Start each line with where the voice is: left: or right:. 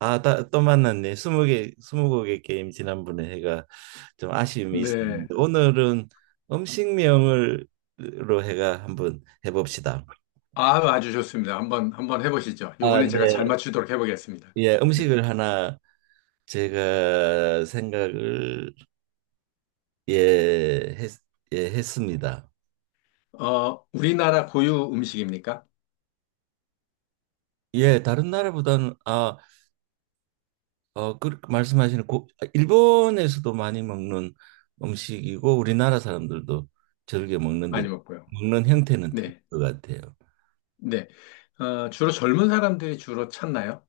right: 아, 또 만났네. 스무 개, 스무 곡의 게임 지난번에 해가 좀 아쉬움이
left: 네.
right: 있었는데 오늘은 음식명을 로 해가 한번 해봅시다.
left: 아, 아주 좋습니다. 한번, 한번 해보시죠.
right: 아,
left: 요번에
right: 네.
left: 제가 잘 맞추도록 해보겠습니다.
right: 예,
left: 네.
right: 음식을 하나 제가 생각을 예, 했, 예, 했습니다.
left: 우리나라 고유 음식입니까?
right: 예, 다른 나라보다는 아, 어, 그 말씀하시는 고, 일본에서도 많이 먹는 음식이고 우리나라 사람들도 즐겨 먹는데
left: 많이 먹고요.
right: 먹는 형태는 틀릴
left: 네.
right: 것 같아요.
left: 네. 주로 젊은 사람들이 주로 찾나요?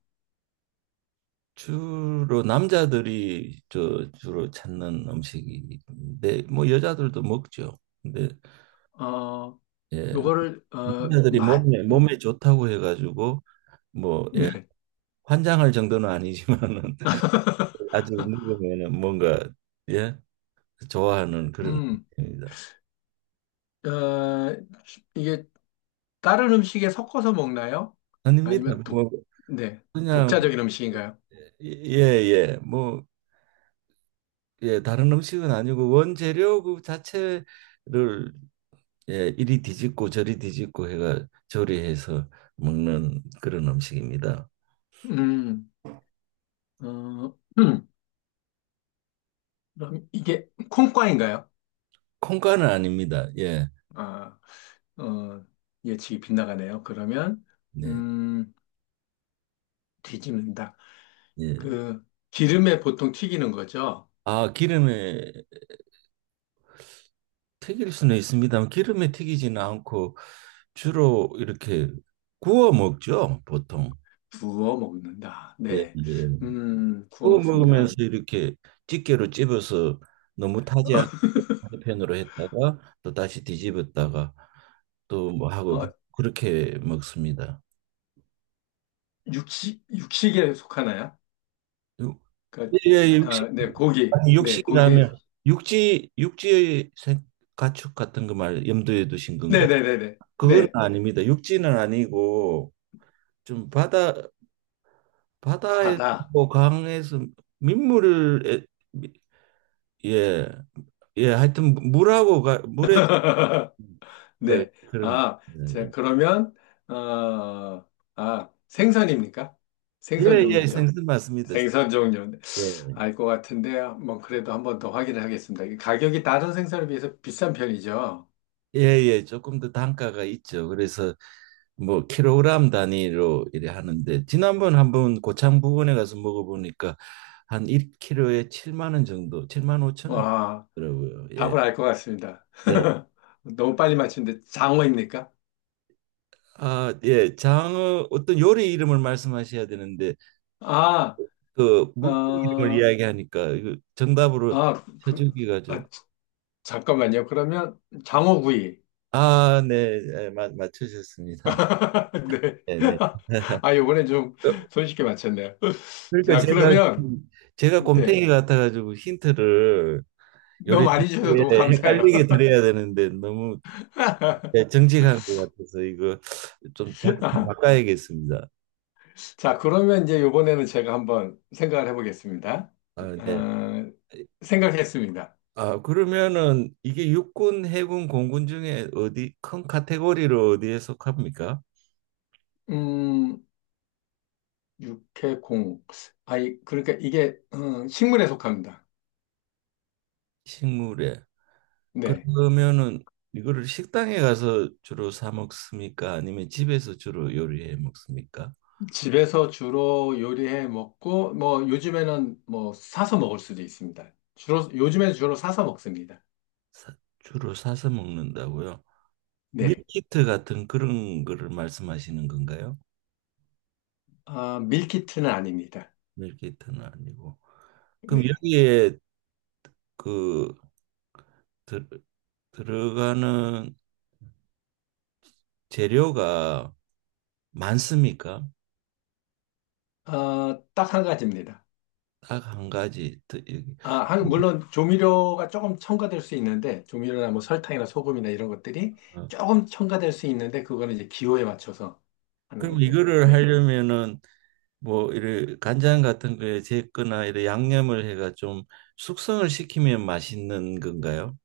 right: 주로 남자들이 저 주로 찾는 음식인데 뭐 여자들도 먹죠. 근데
left: 어,
right: 예,
left: 요거를, 어,
right: 남자들이
left: 맛,
right: 몸에
left: 음,
right: 몸에 좋다고 해가지고 뭐 예,
left: 네.
right: 환장할 정도는 아니지만은 아직 먹으면은 뭔가 예 좋아하는 그런
left: 음,
right: 음식입니다.
left: 어, 이게 다른 음식에 섞어서 먹나요?
right: 아닙니다.
left: 아니면 독,
right: 뭐
left: 네.
right: 그냥
left: 독자적인 음식인가요?
right: 예예 뭐 예 다른 음식은 아니고 원재료 그 자체를 예, 이리 뒤집고 저리 뒤집고 해가 조리해서 먹는 그런 음식입니다.
left: 음, 어, 그럼 이게 콩과인가요?
right: 콩가는 아닙니다. 예,
left: 아, 어, 예측이 빗나가네요. 그러면,
right: 네,
left: 음, 뒤집는다.
right: 예.
left: 그, 기름에 보통 튀기는 거죠?
right: 아, 기름에 튀길 수는 있습니다만 기름에 튀기지는 않고 주로 이렇게 구워 먹죠, 보통.
left: 구워 먹는다.
right: 예,
left: 네.
right: 예.
left: 구워
right: 구워 먹으면서
left: 먹습니다.
right: 이렇게 집게로 찝어서 너무 타지 않은 편으로 했다가 또 다시 뒤집었다가 또 뭐 하고
left: 어,
right: 그렇게 먹습니다.
left: 육식, 육식에 속하나요?
right: 육-
left: 그,
right: 예, 예, 육식,
left: 아, 네, 고기.
right: 아니,
left: 네, 고기에, 속-
right: 육식이라면 육지, 가축 같은 거 말 염두에 두신 건가요?
left: 네네네네. 네, 네, 네.
right: 그건
left: 네,
right: 아닙니다. 육지는 아니고 좀 바다, 바다에서
left: 바다.
right: 강에서 민물을 미- 예, 예, 하여튼 물하고 가, 물에 그,
left: 네.
right: 그런 거.
left: 아, 자,
right: 예,
left: 그러면, 어, 생선입니까?
right: 예,
left: 생선
right: 예, 예,
left: 종류죠.
right: 생선 맞습니다.
left: 생선 종류는
right: 예,
left: 알 것 같은데 뭐 그래도 한번 더 확인을 하겠습니다. 이게 가격이 다른 생선에 비해서 비싼 편이죠.
right: 예, 예, 조금 더 단가가 있죠. 그래서 뭐 킬로그램 단위로 이래 하는데 지난번 한번 고창 부근에 가서 먹어보니까 한 1kg에 7만 원 정도, 7만 5천
left: 와,
right: 원이더라고요. 예.
left: 답을 알 것 같습니다.
right: 네.
left: 너무 빨리 맞추는데 장어입니까?
right: 아, 예. 장어 어떤 요리 이름을 말씀하셔야 되는데
left: 아,
right: 그 물고기 이름을
left: 어,
right: 이야기하니까 이거 정답으로
left: 아, 그,
right: 쳐주기가 좀
left: 아, 자- 잠깐만요. 그러면 장어구이.
right: 아, 네. 예, 맞 맞추셨습니다.
left: 네.
right: 네, 네.
left: 아, 요번에 좀 손쉽게 맞췄네요.
right: 그러니까
left: 자,
right: 제가
left: 그러면
right: 제가
left: 네.
right: 곰탱이 같아가지고 힌트를
left: 너무
right: 요리
left: 많이 주셔서
right: 예,
left: 너무 감사해요.
right: 헷갈리게 드려야 되는데 너무 예, 정직한 것 같아서 이거 좀 작- 바꿔야겠습니다.
left: 자, 그러면 이제 이번에는 제가 한번 생각을 해보겠습니다.
right: 아, 네.
left: 어, 생각했습니다.
right: 아, 그러면은 이게 육군, 해군, 공군 중에 어디 큰 카테고리로 어디에 속합니까?
left: 음, 육해공. 아이, 그러니까 이게 식물에 속합니다.
right: 식물에.
left: 네.
right: 그러면은 이거를 식당에 가서 주로 사 먹습니까? 아니면 집에서 주로 요리해 먹습니까?
left: 집에서 주로 요리해 먹고, 뭐, 요즘에는 뭐, 사서 먹을 수도 있습니다. 주로, 요즘에 주로 사서 먹습니다.
right: 주로 사서 먹는다고요?
left: 네.
right: 밀키트 같은 그런 거를 말씀하시는 건가요?
left: 아, 밀키트는 아닙니다.
right: 밀키트는 아니고. 그럼
left: 네.
right: 여기에 그 들, 들어가는 재료가 많습니까?
left: 아, 딱 한 가지입니다.
right: 딱 한 가지. 더- 여기.
left: 아, 한- 물론 조미료가 조금 첨가될 수 있는데, 조미료나 뭐 설탕이나 소금이나 이런 것들이
right: 어.
left: 조금 첨가될 수 있는데, 그거는 이제 기호에 맞춰서 하는
right: 그럼
left: 거고요.
right: 이거를
left: 네.
right: 하려면은 뭐 이래 간장 같은 거에 제거나 이래 양념을 해가 좀 숙성을 시키면 맛있는 건가요?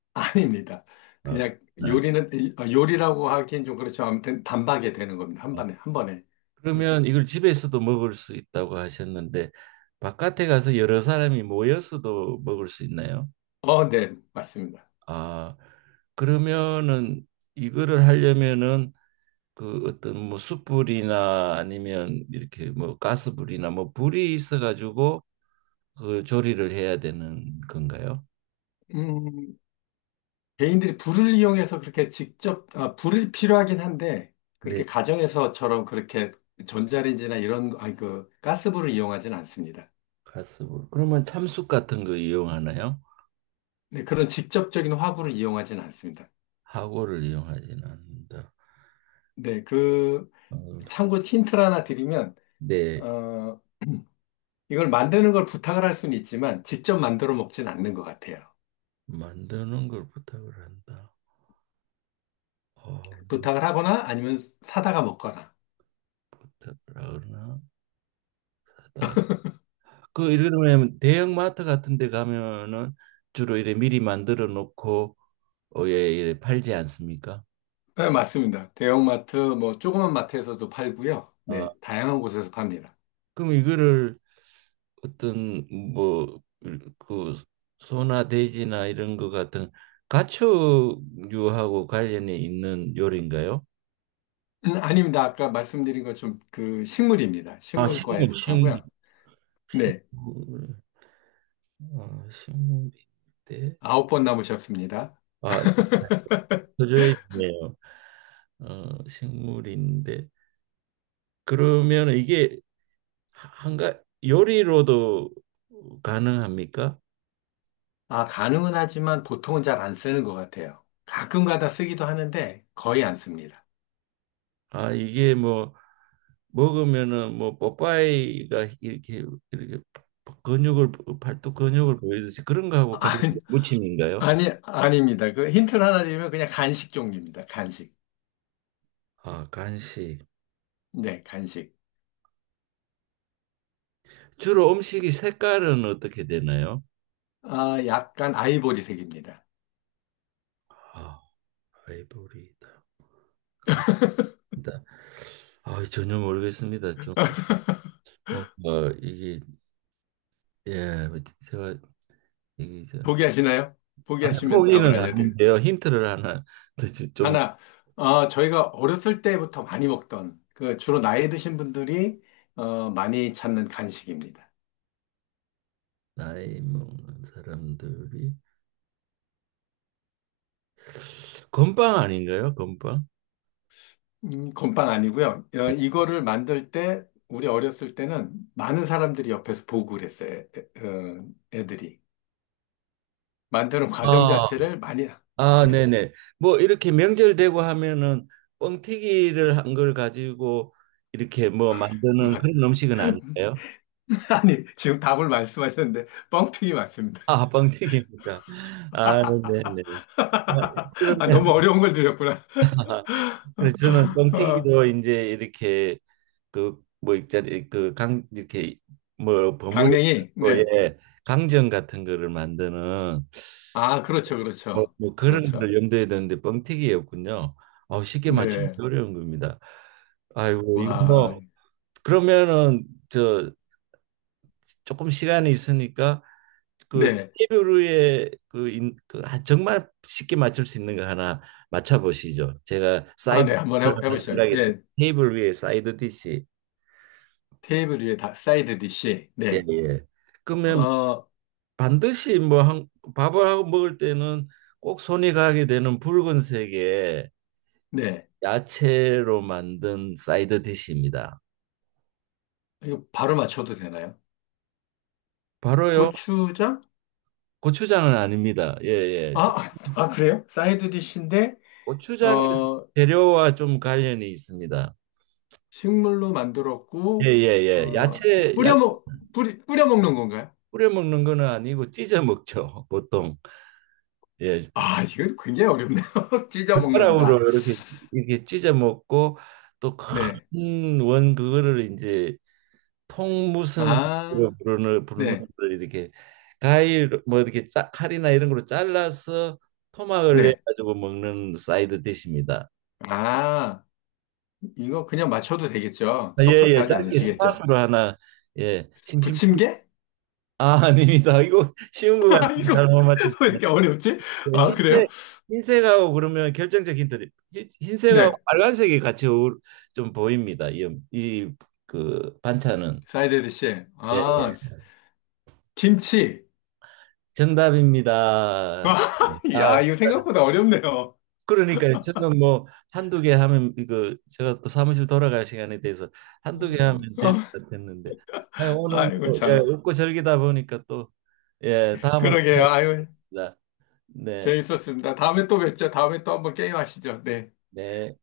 left: 아닙니다.
right: 아,
left: 그냥
right: 그렇구나.
left: 요리는, 요리라고 하긴 좀 그렇죠. 아무튼 단박에 되는 겁니다. 한
right: 아,
left: 번에, 한 번에. 네.
right: 그러면 이걸 집에서도 먹을 수 있다고 하셨는데 바깥에 가서 여러 사람이 모여서도 먹을 수 있나요?
left: 어, 네. 맞습니다.
right: 아, 그러면은 이거를 하려면은 그 어떤 뭐 숯불이나 아니면 이렇게 뭐 가스불이나 뭐 불이 있어 가지고 그 조리를 해야 되는 건가요?
left: 음, 개인들이 불을 이용해서 그렇게 직접, 아, 불이 필요하긴 한데,
right: 네,
left: 그렇게 가정에서처럼 그렇게 전자레인지나 이런, 아니, 그, 가스불을 이용하진 않습니다.
right: 가스불. 그러면 참숯 같은 거 이용하나요?
left: 네, 그런 직접적인 화구를 이용하지는 않습니다.
right: 하고를 이용하지는 않는다.
left: 네, 그,
right: 어,
left: 참고 힌트를 하나 드리면,
right: 네,
left: 어, 이걸 만드는 걸 부탁을 할 수는 있지만, 직접 만들어 먹진 않는 것 같아요.
right: 만드는 걸 부탁을 한다. 어,
left: 부탁을 하거나 아니면 사다가 먹거나.
right: 부탁을 하나 하다. 그 이러면 대형마트 같은 데 가면은 주로 이래 미리 만들어 놓고 에 팔지 않습니까?
left: 네, 맞습니다. 대형마트, 뭐, 조그만 마트에서도 팔고요.
right: 아,
left: 네, 다양한 곳에서 팝니다.
right: 그럼 이거를 어떤 뭐그 소나 돼지나 이런 것 같은 가축류하고 관련이 있는 요리인가요?
left: 아닙니다. 아까 말씀드린 것좀 그, 식물입니다.
right: 아,
left: 식물과에
right: 식물, 식물,
left: 속하고요. 네,
right: 식물, 아, 식물인데,
left: 아홉 번 남으셨습니다.
right: 아, 네요. 어, 식물인데 그러면 이게 한가 요리로도 가능합니까?
left: 아, 가능은 하지만 보통은 잘 안 쓰는 것 같아요. 가끔가다 쓰기도 하는데 거의 안 씁니다.
right: 아, 이게 뭐 먹으면은 뭐 뽀빠이가 이렇게 이렇게 근육을 팔뚝 근육을 보이듯이 그런 거하고 간식
left: 아니,
right: 무침인가요?
left: 아니, 아닙니다. 그 힌트를 하나 드리면 그냥 간식 종류입니다. 간식.
right: 아, 간식.
left: 네, 간식.
right: 주로 음식이 색깔은 어떻게 되나요?
left: 아, 약간 아이보리색입니다.
right: 아, 아이보리다. 나- 아, 전혀 모르겠습니다. 좀 뭔가 이게 예, 제가 이게 저
left: 포기하시나요?
right: 아니,
left: 포기하시면 답을
right: 포기는
left: 알려드릴.
right: 아닌데요. 힌트를 하나 더좀
left: 하나, 저희가 어렸을 때부터 많이 먹던, 그 주로 나이 드신 분들이 많이 찾는 간식입니다.
right: 나이 먹는 사람들이 건빵 아닌가요? 건빵?
left: 건빵 아니고요. 이거를 만들 때 우리 어렸을 때는 많은 사람들이 옆에서 보고 그랬어요. 애, 어, 애들이 만드는 과정
right: 아,
left: 자체를 많이
right: 아,
left: 네.
right: 네네. 뭐 이렇게 명절 되고 하면은 뻥튀기를 한 걸 가지고 이렇게 뭐
left: 뭐,
right: 만드는 그런 음식은 아닐까요?
left: 아니 지금 답을 말씀하셨는데 뻥튀기 맞습니다.
right: 아, 뻥튀기니까. 아, 네네. 아, 그러면
left: 아, 너무 어려운 걸 드렸구나.
right: 그래서 저는
left: 어,
right: 뻥튀기도 이제 이렇게 그 뭐 있잖아요. 그 강 이렇게 뭐 버무리고
left: 강냉이 네.
right: 예 강정 같은 거를 만드는
left: 아 그렇죠
right: 뭐,
left: 그렇죠
right: 뭐 그런 걸
left: 그렇죠.
right: 염두에 두는데 뻥튀기였군요. 아, 쉽게 맞추기
left: 네.
right: 어려운 겁니다. 아이고 이거
left: 와
right: 뭐 그러면은 저 조금 시간이 있으니까 그
left: 네.
right: 테이블 그, 인, 그 아, 정말 쉽게 맞출 수 있는 거 하나 맞춰보시죠. 제가
left: 아
right: 사이드
left: 네 한번 해,
right: 디시를 하나
left: 해보시죠.
right: 생각했습니다.
left: 예
right: 테이블 위에 사이드 디시.
left: 테이블 위에 다 사이드 디시
right: 예.
left: 네.
right: 그러면
left: 어
right: 반드시 뭐 한, 밥을 하고 먹을 때는 꼭 손이 가게 되는 붉은색의
left: 네.
right: 야채로 만든 사이드 디시입니다.
left: 이거 바로 맞춰도 되나요?
right: 바로요.
left: 고추장?
right: 고추장은 아닙니다. 예, 예. 저-
left: 아, 아, 그래요? 사이드 디시인데,
right: 고추장의
left: 어,
right: 재료와 좀 관련이 있습니다.
left: 식물로
right: 예,
left: 만들었고,
right: 예, 예. 야채,
left: 뿌려
right: 야채
left: 먹, 뿌리, 뿌려 먹는 건가요?
right: 뿌려 먹는 거는 아니고 찢어 먹죠. 보통. 예.
left: 아, 이거 굉장히 어렵네요. 찢어 먹는다.
right: 젓가락으로 이렇게 이렇게 찢어 먹고 또
left: 네.
right: 큰 원 그거를 이제 통 무슨
left: 아,
right: 부르는
left: 네.
right: 걸 이렇게 과일 뭐 이렇게 칼이나 이런 걸로 잘라서 토막을 내
left: 네.
right: 가지고 먹는 사이드 디시입니다.
left: 아, 이거 그냥 맞춰도 되겠죠?
right: 예예
left: 섭섭해하지
right: 짧게
left: 않으시겠죠?
right: 스팟으로 하나 예 심심
left: 부침개?
right: 아 아닙니다. 이거 쉬운 것
left: 아,
right: 같은데
left: 이거
right: 잘못
left: 왜
right: 맞추시네.
left: 이렇게 어렵지?
right: 예,
left: 아, 그래요?
right: 흰색 흰색하고 그러면 결정적 힌트 흰색하고
left: 네.
right: 빨간색이 같이 어울- 좀 보입니다. 이 그 반찬은
left: 사이드 디시.
right: 예 예.
left: 아, 김치.
right: 정답입니다. 아
left: 야, 이거 생각보다 어렵네요.
right: 그러니까 저는 뭐 한두 개 하면 이거 제가 또 사무실 돌아갈 시간에 대해서 한두 개
left: 어,
right: 하면 될 것 같았는데 아니, 오늘
left: 아이고,
right: 뭐 예,
left: 참.
right: 웃고 즐기다 보니까 또 예, 다음을
left: 그러게요. 아고
right: 기대하겠습니다. 네,
left: 재밌었습니다. 다음에 또 뵙죠. 다음에 또 한번 게임 하시죠. 네.
right: 네.